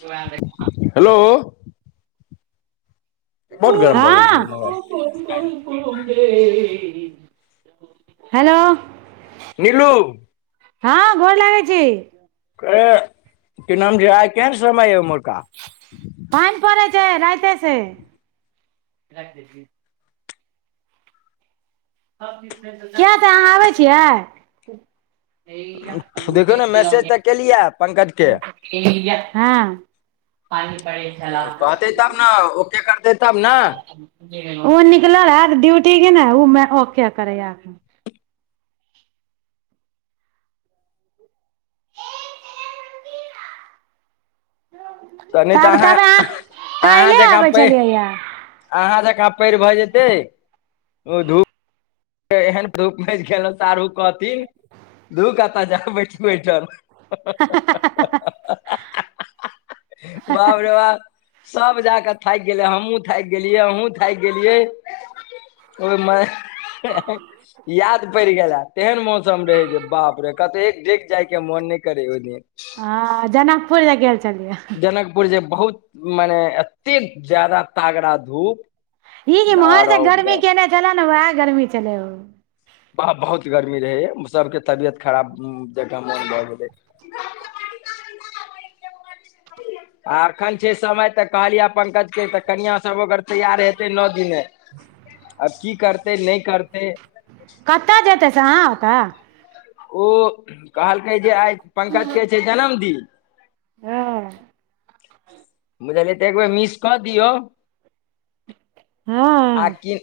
तु उहै देख। हलो! बहुत [unintelligible] गरम हँ। भऽ गेल छै मोबाइल [unintelligible] हलो! नीलू हँ, गोर लागै छी। कि नाम छै, केहन समय अइ उम्हरका? पानि पड़ै छै, राति से। किए तऽ अहाँ आबै छियै। देखियौ ने मैसेज तऽ केलियै पंकज के [unintelligible] हँ। पानि परै छला। एतै तब न, ओके करतै तब न। ओ निकलल हैत, ड्यूटी के ने, ओ किया करै या एखनी। त नइ तऽ, तब अहाँ, तब अहाँ काल्हिे जकाँ आबै पै छलियैया अहाँ जेका पैइर भए जेतै, ओ धूप एहन धूप मचि गेलै, साढ़ु कहथिन धूप कतऽ जाएब, बैठु अइठाम। हा- हा- हा -हा- ह- ह -ह बाप रे बाप! सब जाकऽ थाकि गेलै, हमहुँ थाकि गेलियै, अहुं थाकि गेलियै। ओइमे ये हे। याद पड़ि गेल हैत, तेहन मौसम रहै जे, बाप रे कतौ एक डेक जायके मोन नइ करे, ओइ दिन। हं, जनकपुर जे गेल छलियै। पुर जे बहुत मने एत्ते जादा तागड़ा धूप ई इम्हर जे आरो गर्मी केने छलै ने वैह गर्मी छलय ओ। बा बहुत गर्मी रहय यै सबके तबियत खराब उम्म जका मोन भ गेलय। आ अखन छै समय तऽ कहलियै पंकज के कनिआ सब अगर तैयार हेतय न दिने आब की करतै, नै करतै। कतय जेतै से अहाँ ओतय? ओ कहलकै जे आय पंकज के छै जन्मदिन हां। बुझलियै तऽ एक बेेर मिस कऽ दियौ आ हँ की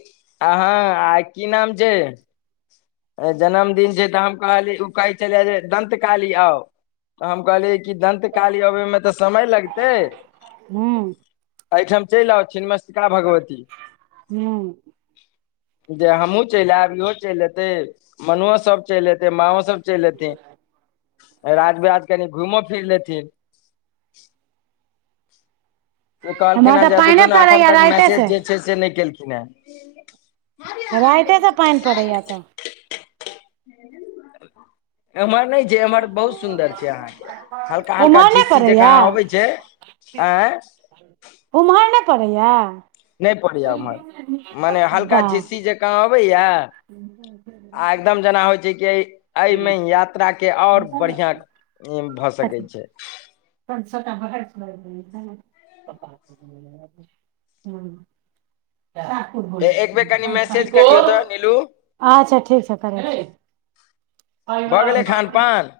आ हाँ आ की नाम छै? ए जन्मदिन छै तऽ हम कहलीए उ कहय छलै जे दंत काली आउ तऽ हम कहलीए जे दंत काली अबय मे तऽ समय लगते हूँ ए ठाम चैल आउ छीन मस्तिका भगवती हूँ जे हम्हुँ चैल ऐब इहो चैल एतय मनुवा सब चैल ऐतय, माँओ सब चैल ऐतय। राज बिराज कनि घूईमो फिर लेथिन से कहलखिन्ह एम्हर हें तऽ जे देखियो पानिए नै एखन पड़ैया तक राइते मैसेज से जे छै से नै केलखिन्ह हेँ। राईते से पैन पड़य यै तऽ एम्हर नै छै, एम्हर बहुत सुन्दर छै अहाँके। हल्का-हल्का उम्हर नहि झीसी पड़ैया जकाँ अबय छै ऐं उम्हर नै पड़य यै। नै पड़य यै ईम्हर मने हल्का वाह झीस्सी जका क आबय यै आ एकदम जेना होय छै कि ऐ मे यात्रा के और बढ़िया उम्म भऽ सकय छै। पैन सबटा [unintelligible] एक बेर कनि तै मैसेज टिकु, करियौ तऽ नीलू अच्छा ठीक छा करय छीयै। भऽ गेलै खान पान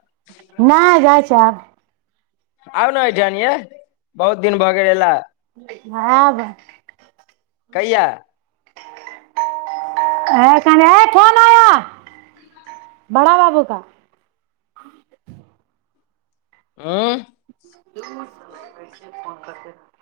नै जाए छै आब। आउ नै एठन यै बहुत दिन भऽ गेल एला। ऐब। कहिया? ऐं एखन ऐ फोन आया बड़ा बाबू का। हूं। [unintelligible]